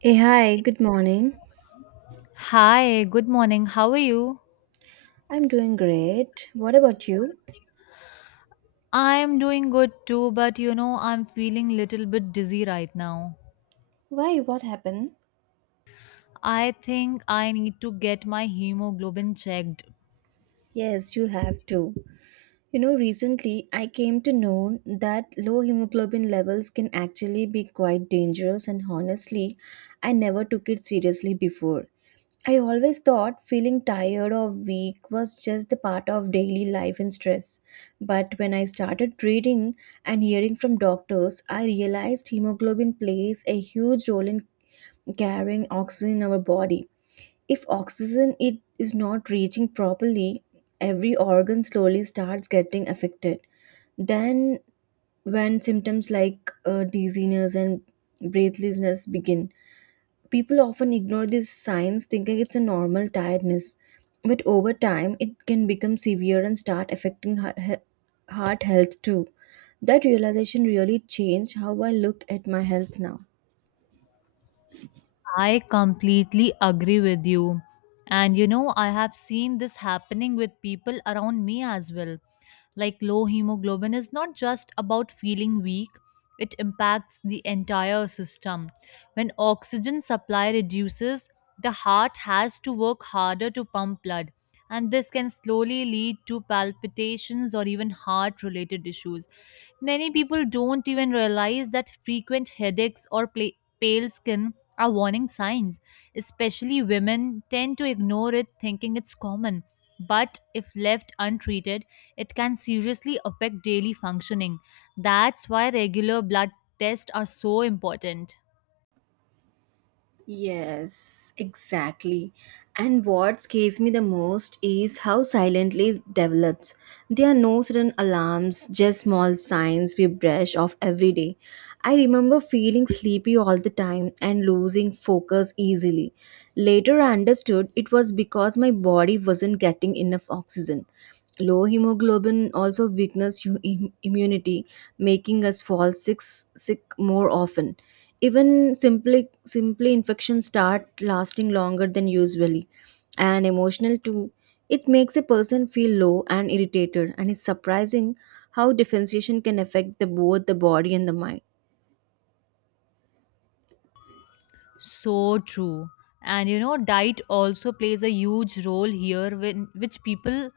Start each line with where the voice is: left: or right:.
right: Hey, hi, good morning.
left: Hi, good morning. How are you?
right: I'm doing great. What about you?
left: I'm doing good too, but you know, I'm feeling little bit dizzy right now.
right: Why? What happened?
left: I think I need to get my hemoglobin checked.
right: Yes, you have too. You know, recently I came to know that low hemoglobin levels can actually be quite dangerous, and honestly, I never took it seriously before. I always thought feeling tired or weak was just the part of daily life and stress. But when I started reading and hearing from doctors, I realized hemoglobin plays a huge role in carrying oxygen in our body. If oxygen it is not reaching properly, every organ slowly starts getting affected. Then, when symptoms like dizziness and breathlessness begin, people often ignore these signs, thinking it's a normal tiredness. But over time, it can become severe and start affecting heart health too. That realization really changed how I look at my health now.
left: I completely agree with you. And you know, I have seen this happening with people around me as well. Like low hemoglobin is not just about feeling weak, it impacts the entire system. When oxygen supply reduces, the heart has to work harder to pump blood. And this can slowly lead to palpitations or even heart related issues. Many people don't even realize that frequent headaches or pale skin are warning signs. Especially women tend to ignore it, thinking it's common. But if left untreated, it can seriously affect daily functioning. That's why regular blood tests are so important.
right: Yes, exactly. And what scares me the most is how silently it develops. There are no sudden alarms, just small signs we brush off every day. I remember feeling sleepy all the time and losing focus easily. Later, I understood it was because my body wasn't getting enough oxygen. Low hemoglobin also weakens immunity, making us fall sick more often. Even simply infections start lasting longer than usually, and emotional too. It makes a person feel low and irritated, and it's surprising how differentiation can affect both the body and the mind.
left: So true. And you know, diet also plays a huge role here, which people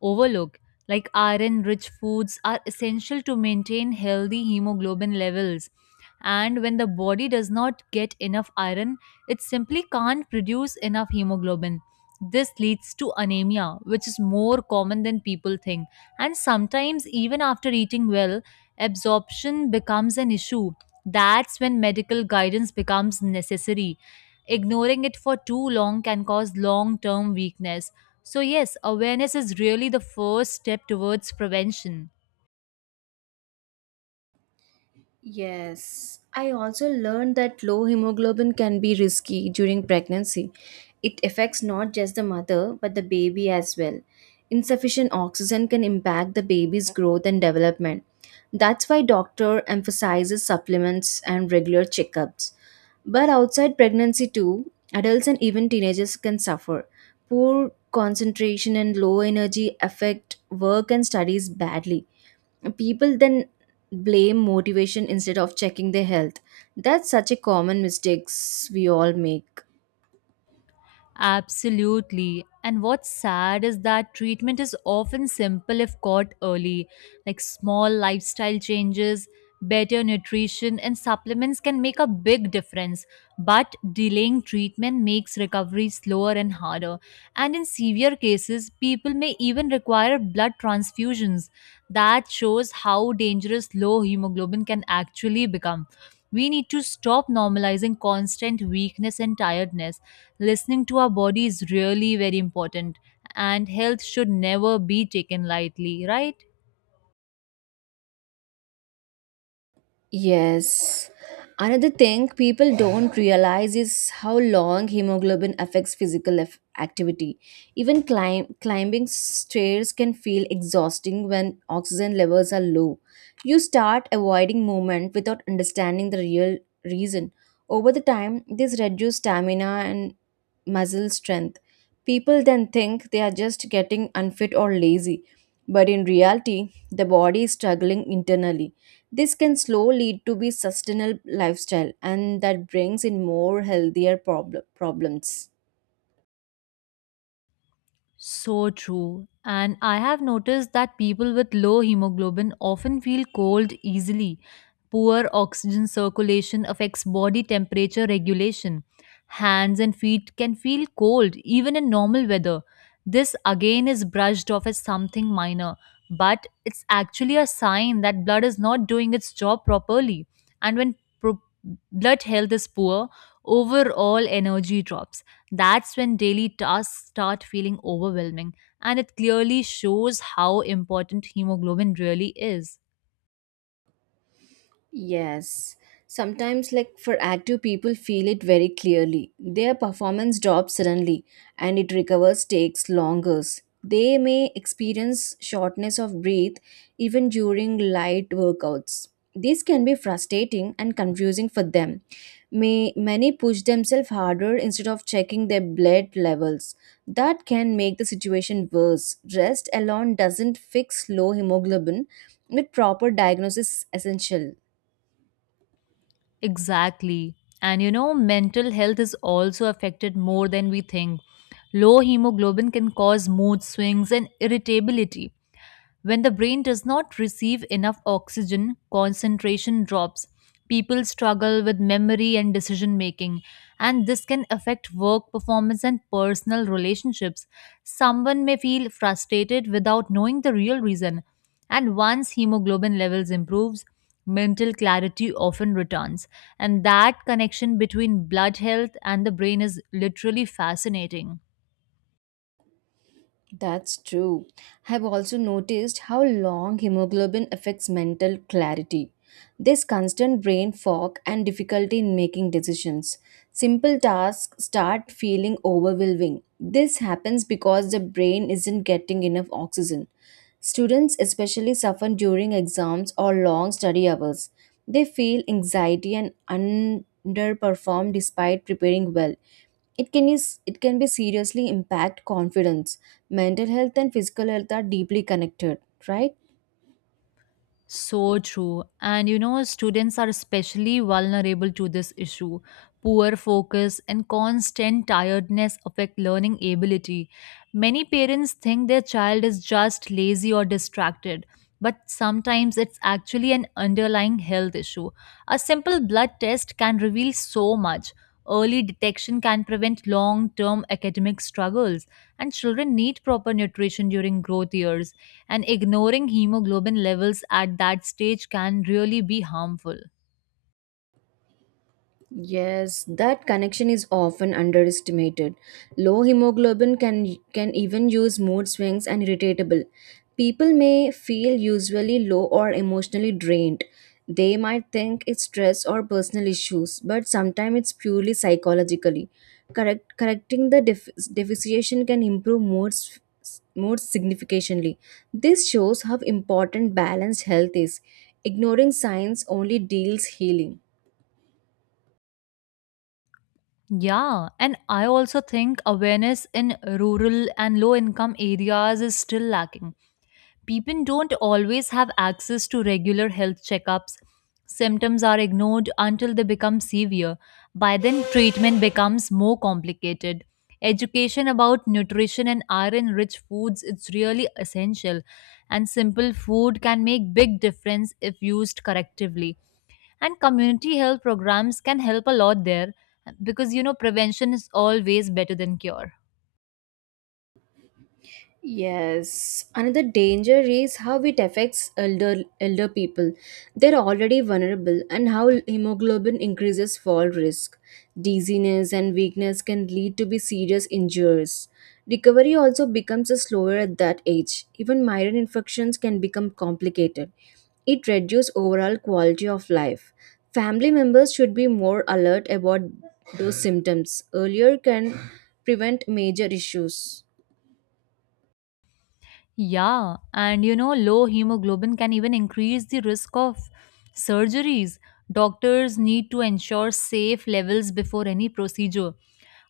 left: overlook. Like iron rich foods are essential to maintain healthy hemoglobin levels. And when the body does not get enough iron, it simply can't produce enough hemoglobin. This leads to anemia, which is more common than people think. And sometimes, even after eating well, absorption becomes an issue. That's when medical guidance becomes necessary. Ignoring it for too long can cause long term weakness. So, yes, awareness is really the first step towards prevention.
right: Yes, I also learned that low hemoglobin can be risky during pregnancy. It affects not just the mother but the baby as well. Insufficient oxygen can impact the baby's growth and development. That's why doctor emphasizes supplements and regular checkups. But outside pregnancy too, adults and even teenagers can suffer. Poor concentration and low energy affect work and studies badly. People then blame motivation instead of checking their health. That's such a common mistakes we all make.
left: Absolutely. And what's sad is that treatment is often simple if caught early. Like small lifestyle changes, better nutrition, and supplements can make a big difference. But delaying treatment makes recovery slower and harder. And in severe cases, people may even require blood transfusions. That shows how dangerous low hemoglobin can actually become. We need to stop normalizing constant weakness and tiredness. Listening to our body is really very important, and health should never be taken lightly, right?
right: Yes. Another thing people don't realize is how long hemoglobin affects physical activity. Even climbing stairs can feel exhausting when oxygen levels are low. You start avoiding movement without understanding the real reason. Over the time, this reduces stamina and muscle strength. People then think they are just getting unfit or lazy, but in reality, the body is struggling internally. This can slowly lead to be sustainable lifestyle and that brings in more healthier problems.
left: So true. And I have noticed that people with low hemoglobin often feel cold easily. Poor oxygen circulation affects body temperature regulation. Hands and feet can feel cold even in normal weather. This again is brushed off as something minor, but it's actually a sign that blood is not doing its job properly. And when pro- blood health is poor, overall energy drops. That's when daily tasks start feeling overwhelming, and it clearly shows how important hemoglobin really is.
right: Yes. Sometimes, like for active people, feel it very clearly. Their performance drops suddenly and it recovers takes longer. They may experience shortness of breath even during light workouts. This can be frustrating and confusing for them. Many push themselves harder instead of checking their blood levels. That can make the situation worse. Rest alone doesn't fix low hemoglobin, but proper diagnosis is essential.
left: Exactly. And you know, mental health is also affected more than we think. Low hemoglobin can cause mood swings and irritability. When the brain does not receive enough oxygen, concentration drops. People struggle with memory and decision making, and this can affect work performance and personal relationships. Someone may feel frustrated without knowing the real reason, and once hemoglobin levels improves, mental clarity often returns. And that connection between blood health and the brain is literally fascinating.
right: That's true. I've also noticed how long hemoglobin affects mental clarity. This constant brain fog and difficulty in making decisions. Simple tasks start feeling overwhelming. This happens because the brain isn't getting enough oxygen. Students especially suffer during exams or long study hours. They feel anxiety and underperform despite preparing well. It can be seriously impact confidence. Mental health and physical health are deeply connected, right?
left: So true. And you know, students are especially vulnerable to this issue. Poor focus and constant tiredness affect learning ability. Many parents think their child is just lazy or distracted, but sometimes it's actually an underlying health issue. A simple blood test can reveal so much. Early detection can prevent long term academic struggles, and children need proper nutrition during growth years, and ignoring hemoglobin levels at that stage can really be harmful.
right: Yes, that connection is often underestimated. Low hemoglobin can even use mood swings and irritable. People may feel usually low or emotionally drained. They might think it's stress or personal issues, but sometimes it's purely psychologically. Correcting the deficiency can improve moods significantly. This shows how important balanced health is. Ignoring signs only deals healing.
left: Yeah, and I also think awareness in rural and low income areas is still lacking. People don't always have access to regular health checkups. Symptoms are ignored until they become severe. By then, treatment becomes more complicated. Education about nutrition and iron rich foods is really essential, and simple food can make big difference if used correctively. And community health programs can help a lot there because you know prevention is always better than cure.
right: Yes, another danger is how it affects elder people. They're already vulnerable, and how hemoglobin increases fall risk. Dizziness and weakness can lead to be serious injuries. Recovery also becomes slower at that age. Even migraine infections can become complicated. It reduces overall quality of life. Family members should be more alert about those symptoms. Earlier can prevent major issues.
left: Yeah, and you know, low hemoglobin can even increase the risk of surgeries. Doctors need to ensure safe levels before any procedure.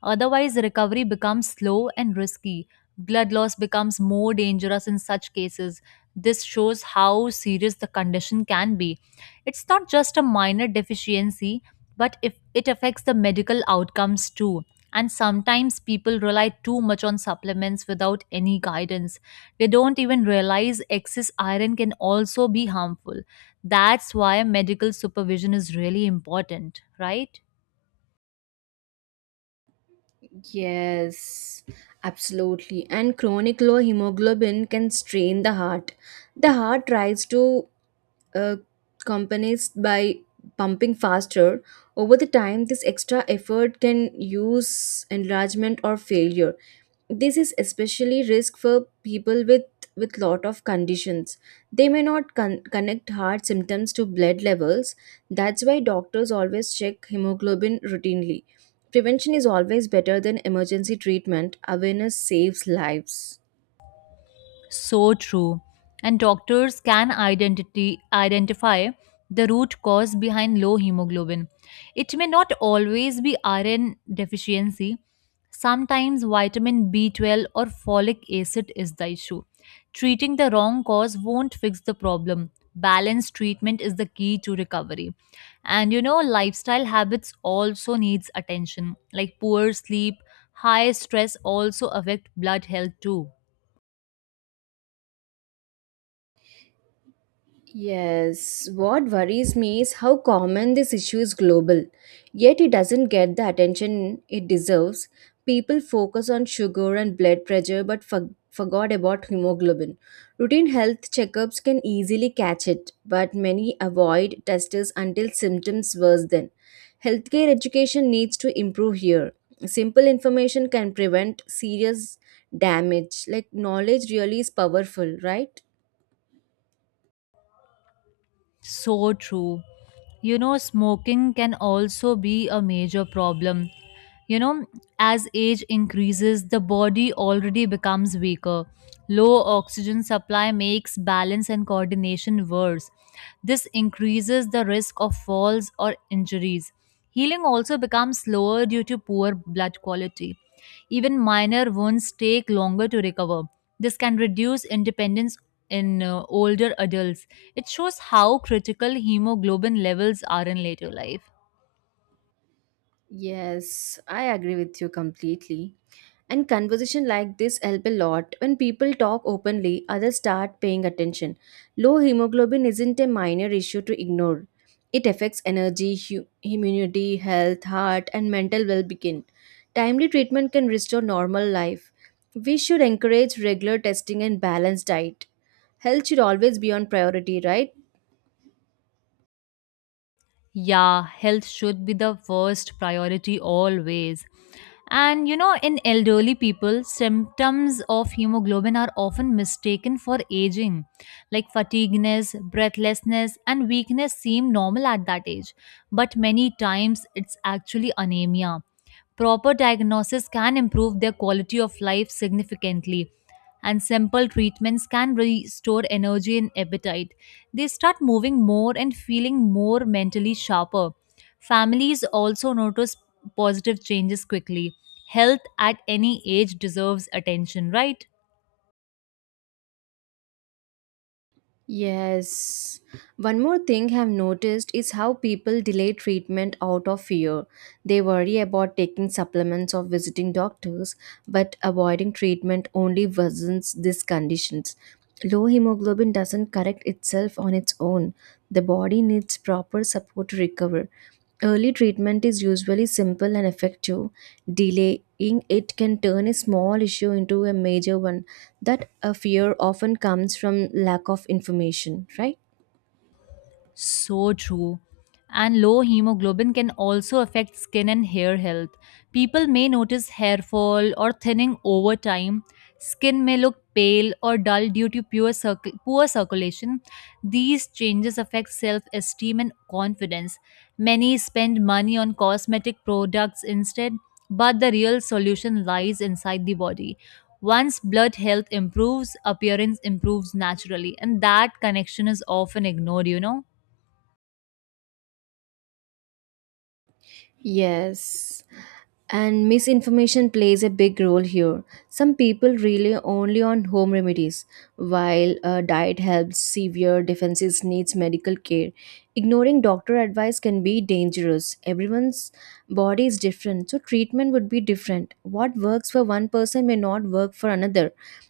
left: Otherwise, recovery becomes slow and risky. Blood loss becomes more dangerous in such cases. This shows how serious the condition can be. It's not just a minor deficiency, but if it affects the medical outcomes too. And sometimes people rely too much on supplements without any guidance. They don't even realize excess iron can also be harmful. That's why medical supervision is really important, right?
right: Yes, absolutely. And chronic low hemoglobin can strain the heart. The heart tries to uh, companies by pumping faster. Over the time, this extra effort can use enlargement or failure. This is especially risk for people with lot of conditions. They may not connect heart symptoms to blood levels. That's why doctors always check hemoglobin routinely. Prevention is always better than emergency treatment. Awareness saves lives.
left: So true. And doctors can identify the root cause behind low hemoglobin. It may not always be iron deficiency. Sometimes vitamin B12 or folic acid is the issue. Treating the wrong cause won't fix the problem. Balanced treatment is the key to recovery. And you know, lifestyle habits also needs attention. Like poor sleep, high stress also affect blood health too.
right: Yes, what worries me is how common this issue is global, yet it doesn't get the attention it deserves. People focus on sugar and blood pressure but forgot about hemoglobin. Routine health checkups can easily catch it, but many avoid testers until symptoms worsen. Healthcare education needs to improve here. Simple information can prevent serious damage. Like knowledge really is powerful, right?
left: So true. You know, smoking can also be a major problem. You know, as age increases, the body already becomes weaker. Low oxygen supply makes balance and coordination worse. This increases the risk of falls or injuries. Healing also becomes slower due to poor blood quality. Even minor wounds take longer to recover. This can reduce independence in older adults. It shows how critical hemoglobin levels are in later life.
right: Yes, I agree with you completely. And conversation like this help a lot. When people talk openly, others start paying attention. Low hemoglobin isn't a minor issue to ignore. It affects energy, immunity, health, heart, and mental well-being. Timely treatment can restore normal life. We should encourage regular testing and balanced diet. Health should always be on priority, right?
left: Yeah, health should be the first priority always. And you know, in elderly people, symptoms of hemoglobin are often mistaken for aging. Like fatigueness, breathlessness, and weakness seem normal at that age, but many times it's actually anemia. Proper diagnosis can improve their quality of life significantly, and simple treatments can restore energy and appetite. They start moving more and feeling more mentally sharper. Families also notice positive changes quickly. Health at any age deserves attention, right?
right: Yes. One more thing I've noticed is how people delay treatment out of fear. They worry about taking supplements or visiting doctors, but avoiding treatment only worsens these conditions. Low hemoglobin doesn't correct itself on its own. The body needs proper support to recover. Early treatment is usually simple and effective. Delaying it can turn a small issue into a major one. That a fear often comes from lack of information, right?
left: So true. And low hemoglobin can also affect skin and hair health. People may notice hair fall or thinning over time. Skin may look pale or dull due to poor circulation. These changes affect self esteem and confidence. Many spend money on cosmetic products instead, but the real solution lies inside the body. Once blood health improves, appearance improves naturally, and that connection is often ignored, you know.
right: Yes, and misinformation plays a big role here. Some people rely only on home remedies, while a diet helps severe defenses needs medical care. Ignoring doctor advice can be dangerous. Everyone's body is different, so treatment would be different. What works for one person may not work for another.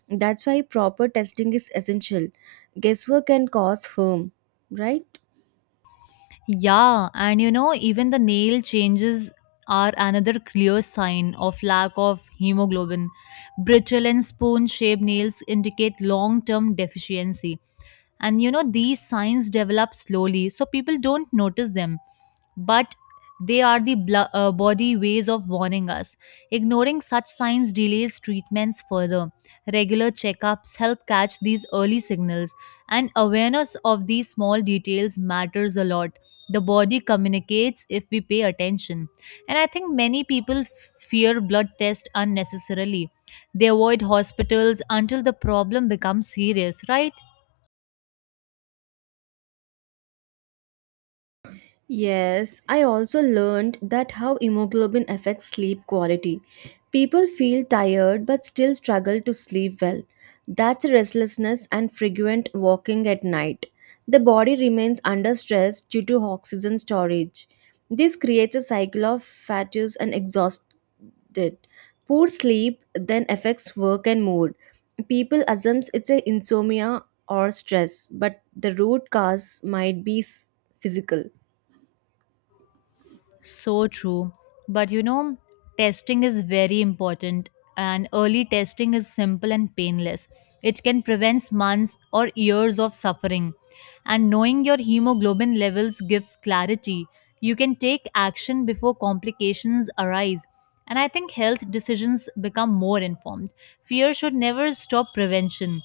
right: That's why proper testing is essential. Guesswork can cause harm, right?
left: Yeah, and you know, even the nail changes are another clear sign of lack of hemoglobin. Brittle and spoon shaped nails indicate long term deficiency, and you know these signs develop slowly so people don't notice them, but they are the body ways of warning us. Ignoring such signs delays treatments further. Regular checkups help catch these early signals, and awareness of these small details matters a lot. The body communicates if we pay attention, and I think many people fear blood tests unnecessarily. They avoid hospitals until the problem becomes serious, right?
right: Yes, I also learned that how hemoglobin affects sleep quality. People feel tired but still struggle to sleep well. That's restlessness and frequent walking at night. The body remains under stress due to oxygen storage. This creates a cycle of fatigue and exhausted. Poor sleep then affects work and mood. People assume it's a insomnia or stress, but the root cause might be physical.
left: So true. But you know, testing is very important, and early testing is simple and painless. It can prevent months or years of suffering. And knowing your hemoglobin levels gives clarity. You can take action before complications arise. And I think health decisions become more informed. Fear should never stop prevention.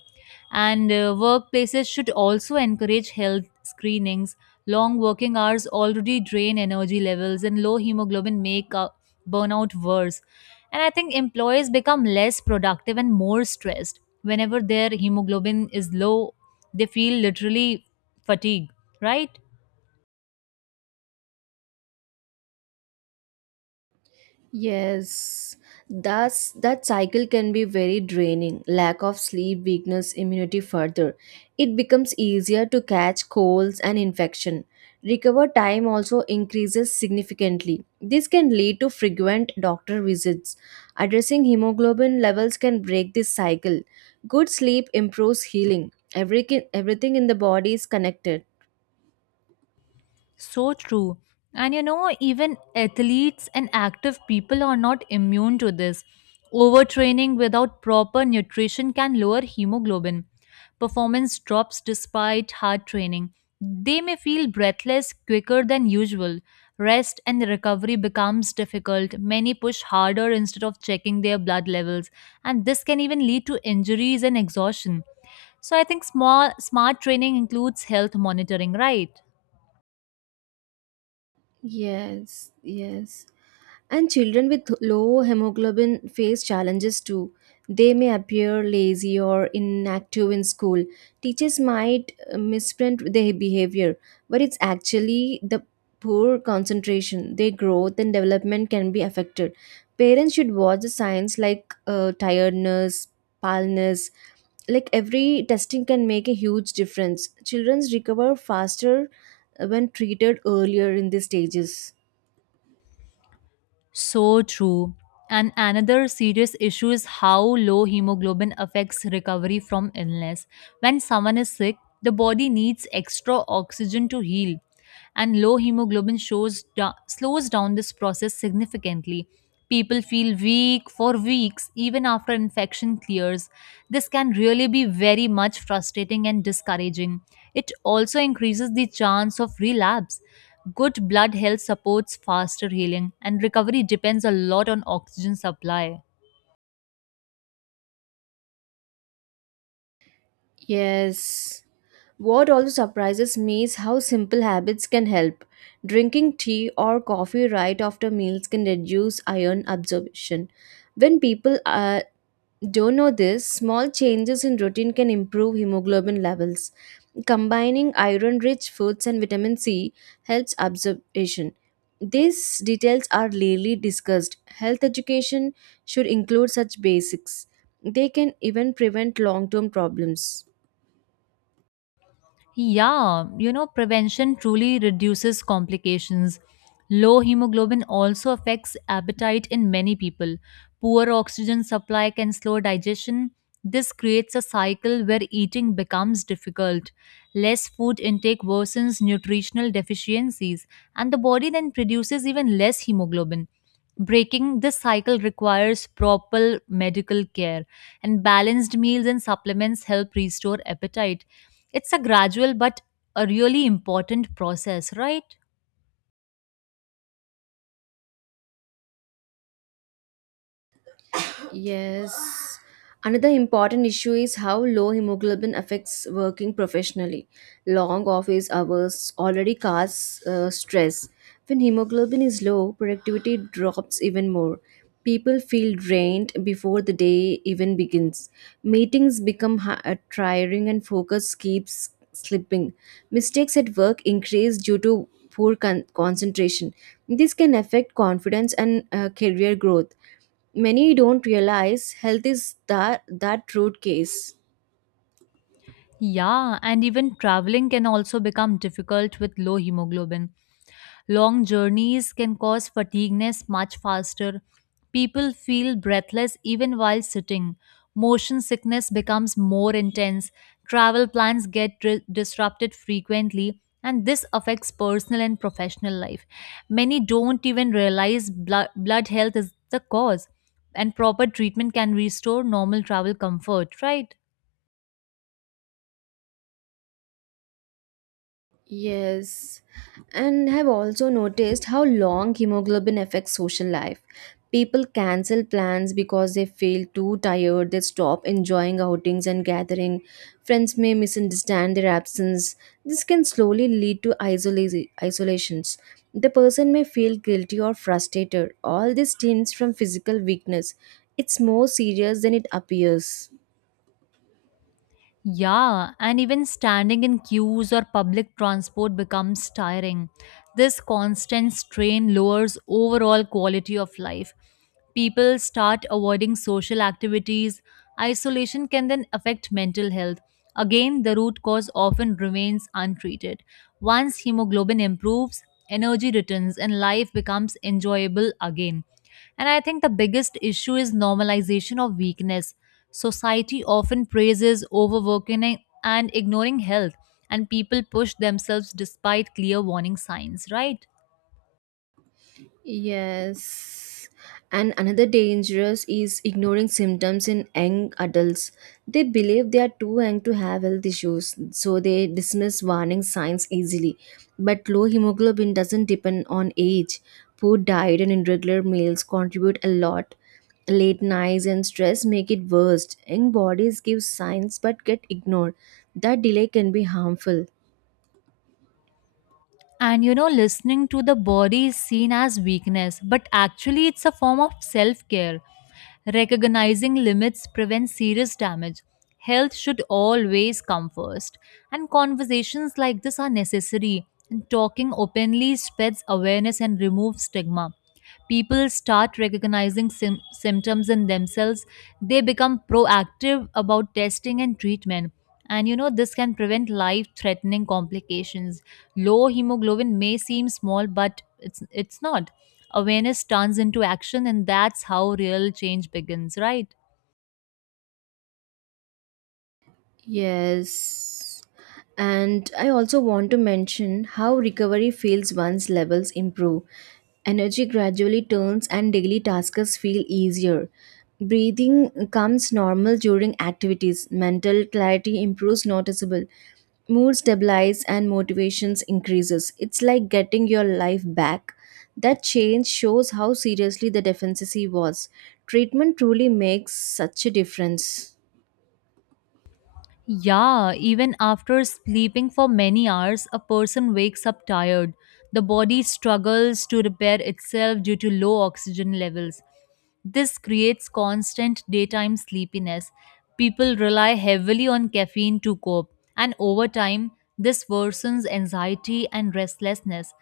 left: And workplaces should also encourage health screenings. Long working hours already drain energy levels, and low hemoglobin make burnout worse. And I think employees become less productive and more stressed. Whenever their hemoglobin is low, they feel literally fatigue, right?
right: Yes, that cycle can be very draining. Lack of sleep weakness immunity further. It becomes easier to catch colds and infection. Recover time also increases significantly. This can lead to frequent doctor visits. Addressing hemoglobin levels can break this cycle. Good sleep improves healing. Everything in the body is connected.
left: So true. And you know, even athletes and active people are not immune to this. Overtraining without proper nutrition can lower hemoglobin. Performance drops despite hard training. They may feel breathless quicker than usual. Rest and recovery becomes difficult. Many push harder instead of checking their blood levels, and this can even lead to injuries and exhaustion. So I think small smart training includes health monitoring, right?
right: Yes, yes. And children with low hemoglobin face challenges too. They may appear lazy or inactive in school. Teachers might misprint their behavior, but it's actually the poor concentration. Their growth and development can be affected. Parents should watch the signs like tiredness, paleness. Like every testing can make a huge difference. Children recover faster when treated earlier in these stages.
left: So true. And another serious issue is how low hemoglobin affects recovery from illness. When someone is sick, the body needs extra oxygen to heal, and low hemoglobin slows down this process significantly. People feel weak for weeks even after infection clears. This can really be very much frustrating and discouraging. It also increases the chance of relapse. Good blood health supports faster healing, and recovery depends a lot on oxygen supply.
right: Yes. What also surprises me is how simple habits can help. Drinking tea or coffee right after meals can reduce iron absorption. When people don't know this, small changes in routine can improve hemoglobin levels. Combining iron rich foods and vitamin C helps absorption. These details are rarely discussed. Health education should include such basics. They can even prevent long term problems.
left: Yeah, you know, prevention truly reduces complications. Low hemoglobin also affects appetite in many people. Poor oxygen supply can slow digestion. This creates a cycle where eating becomes difficult. Less food intake worsens nutritional deficiencies, and the body then produces even less hemoglobin. Breaking this cycle requires proper medical care, and balanced meals and supplements help restore appetite. It's a gradual but a really important process, right?
right: Yes. Another important issue is how low hemoglobin affects working professionally. Long office hours already cause stress. When hemoglobin is low, productivity drops even more. People feel drained before the day even begins. Meetings become tiring and focus keeps slipping. Mistakes at work increase due to poor concentration. This can affect confidence and career growth. Many don't realize health is that root case.
left: Yeah, and even traveling can also become difficult with low hemoglobin. Long journeys can cause fatigueness much faster. People feel breathless even while sitting. Motion sickness becomes more intense. Travel plans get disrupted frequently, and this affects personal and professional life. Many don't even realize blood health is the cause, and proper treatment can restore normal travel comfort, right?
right: Yes, and have also noticed how long hemoglobin affects social life. People cancel plans because they feel too tired, they stop enjoying outings and gathering. Friends may misunderstand their absence. This can slowly lead to isolations. The person may feel guilty or frustrated. All this stems from physical weakness. It's more serious than it appears.
left: Yeah, and even standing in queues or public transport becomes tiring. This constant strain lowers overall quality of life. People start avoiding social activities. Isolation can then affect mental health. Again, the root cause often remains untreated. Once hemoglobin improves, energy returns and life becomes enjoyable again. And I think the biggest issue is normalization of weakness. Society often praises overworking and ignoring health, and people push themselves despite clear warning signs, right?
right: Yes. And another dangerous is ignoring symptoms in young adults. They believe they are too young to have health issues, so they dismiss warning signs easily. But low hemoglobin doesn't depend on age. Poor diet and irregular meals contribute a lot. Late nights and stress make it worse. Young bodies give signs but get ignored. That delay can be harmful.
left: And you know, listening to the body is seen as weakness, but actually, it's a form of self care. Recognizing limits prevents serious damage. Health should always come first. And conversations like this are necessary. And talking openly spreads awareness and removes stigma. People start recognizing symptoms in themselves. They become proactive about testing and treatment. And you know, this can prevent life threatening complications. Low hemoglobin may seem small, but it's not. Awareness turns into action, and that's how real change begins, right?
right: Yes. And I also want to mention how recovery feels once levels improve. Energy gradually turns and daily tasks feel easier. Breathing comes normal during activities. Mental clarity improves noticeable. Mood stabilizes and motivations increases. It's like getting your life back. That change shows how seriously the deficiency was. Treatment truly makes such a difference.
left: Yeah, even after sleeping for many hours, a person wakes up tired. The body struggles to repair itself due to low oxygen levels. This creates constant daytime sleepiness. People rely heavily on caffeine to cope, and over time, this worsens anxiety and restlessness.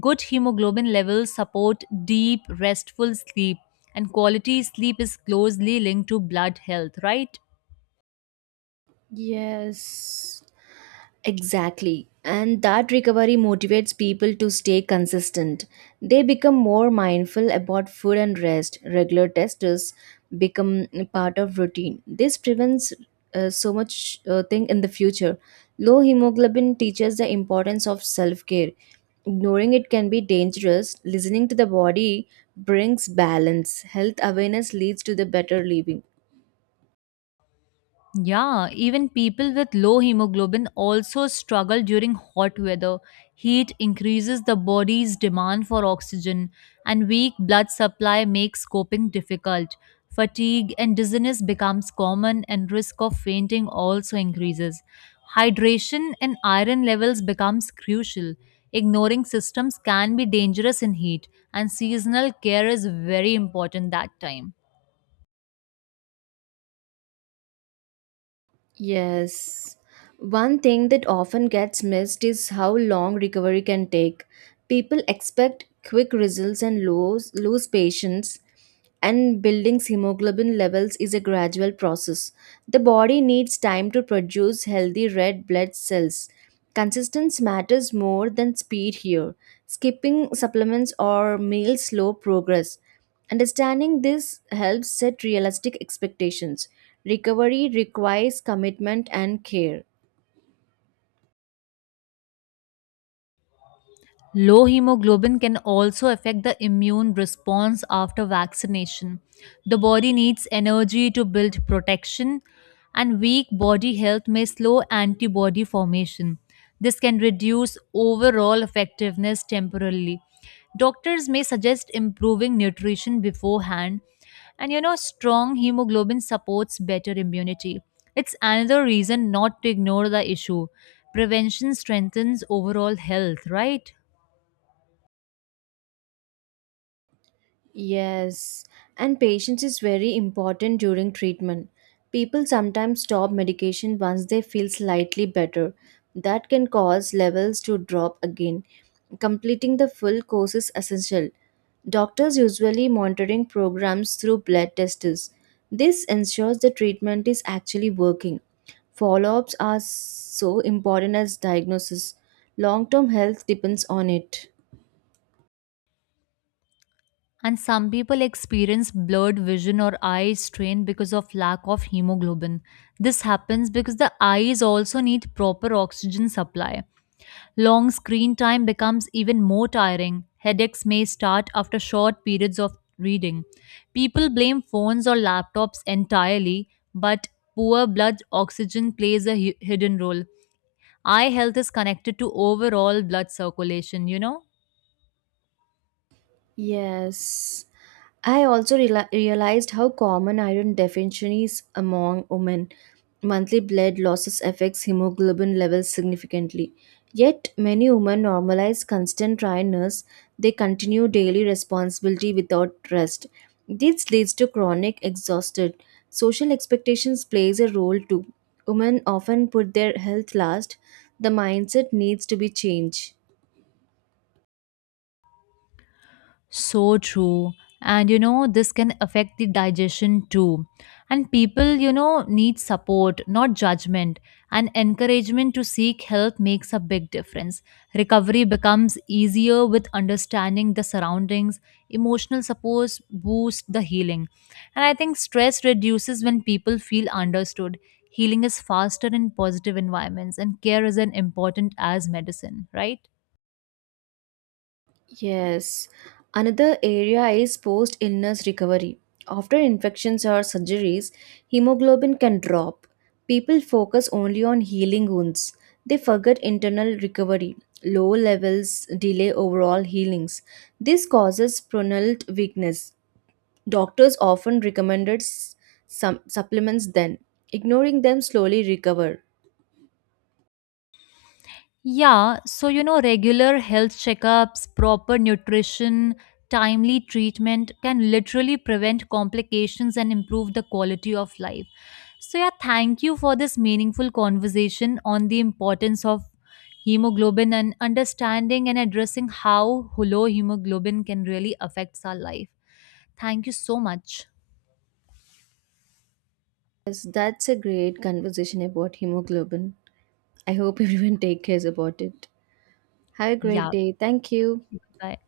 left: Good hemoglobin levels support deep, restful sleep, and quality sleep is closely linked to blood health, right?
right: Yes. Exactly. And that recovery motivates people to stay consistent. They become more mindful about food and rest. Regular testers become part of routine. This prevents so much thing in the future. Low hemoglobin teaches the importance of self-care. Ignoring it can be dangerous. Listening to the body brings balance. Health awareness leads to the better living.
left: Yeah, even people with low hemoglobin also struggle during hot weather. Heat increases the body's demand for oxygen, and weak blood supply makes coping difficult. Fatigue and dizziness becomes common, and risk of fainting also increases. Hydration and iron levels becomes crucial. Ignoring systems can be dangerous in heat, and seasonal care is very important that time.
right: Yes. One thing that often gets missed is how long recovery can take. People expect quick results and lose patience, and building hemoglobin levels is a gradual process. The body needs time to produce healthy red blood cells. Consistency matters more than speed here. Skipping supplements or meals slow progress. Understanding this helps set realistic expectations. Recovery requires commitment and care.
left: Low hemoglobin can also affect the immune response after vaccination. The body needs energy to build protection, and weak body health may slow antibody formation. This can reduce overall effectiveness temporarily. Doctors may suggest improving nutrition beforehand, and you know, strong hemoglobin supports better immunity. It's another reason not to ignore the issue. Prevention strengthens overall health, right?
right: Yes, and patience is very important during treatment. People sometimes stop medication once they feel slightly better. That can cause levels to drop again. Completing the full course is essential. Doctors usually monitoring programs through blood tests. This ensures the treatment is actually working. Follow-ups are so important as diagnosis. Long-term health depends on it.
left: And some people experience blurred vision or eye strain because of lack of hemoglobin. This happens because the eyes also need proper oxygen supply. Long screen time becomes even more tiring. Headaches may start after short periods of reading. People blame phones or laptops entirely, but poor blood oxygen plays a hidden role. Eye health is connected to overall blood circulation, you know?
right: Yes. I also realized how common iron deficiency is among women. Monthly blood losses affects hemoglobin levels significantly. Yet many women normalize constant tiredness. They continue daily responsibility without rest. This leads to chronic exhaustion. Social expectations plays a role too. Women often put their health last. The mindset needs to be changed.
left: So true. And you know, this can affect the digestion too. And people, you know, need support, not judgment. And encouragement to seek help makes a big difference. Recovery becomes easier with understanding the surroundings. Emotional support boosts the healing. And I think stress reduces when people feel understood. Healing is faster in positive environments, and care is as important as medicine, right?
right: Yes. Another area is post illness recovery. After infections or surgeries, hemoglobin can drop. People focus only on healing wounds. They forget internal recovery. Low levels delay overall healings. This causes prolonged weakness. Doctors often recommended some supplements then. Ignoring them slowly recover.
left: Yeah, so you know, regular health checkups, proper nutrition, timely treatment can literally prevent complications and improve the quality of life. So, yeah, thank you for this meaningful conversation on the importance of hemoglobin and understanding and addressing how low hemoglobin can really affect our life. Thank you so much.
right: Yes, that's a great conversation about hemoglobin. I hope everyone take cares about it. Have a great
left: Yeah,
right: day. Thank you.
left: bye.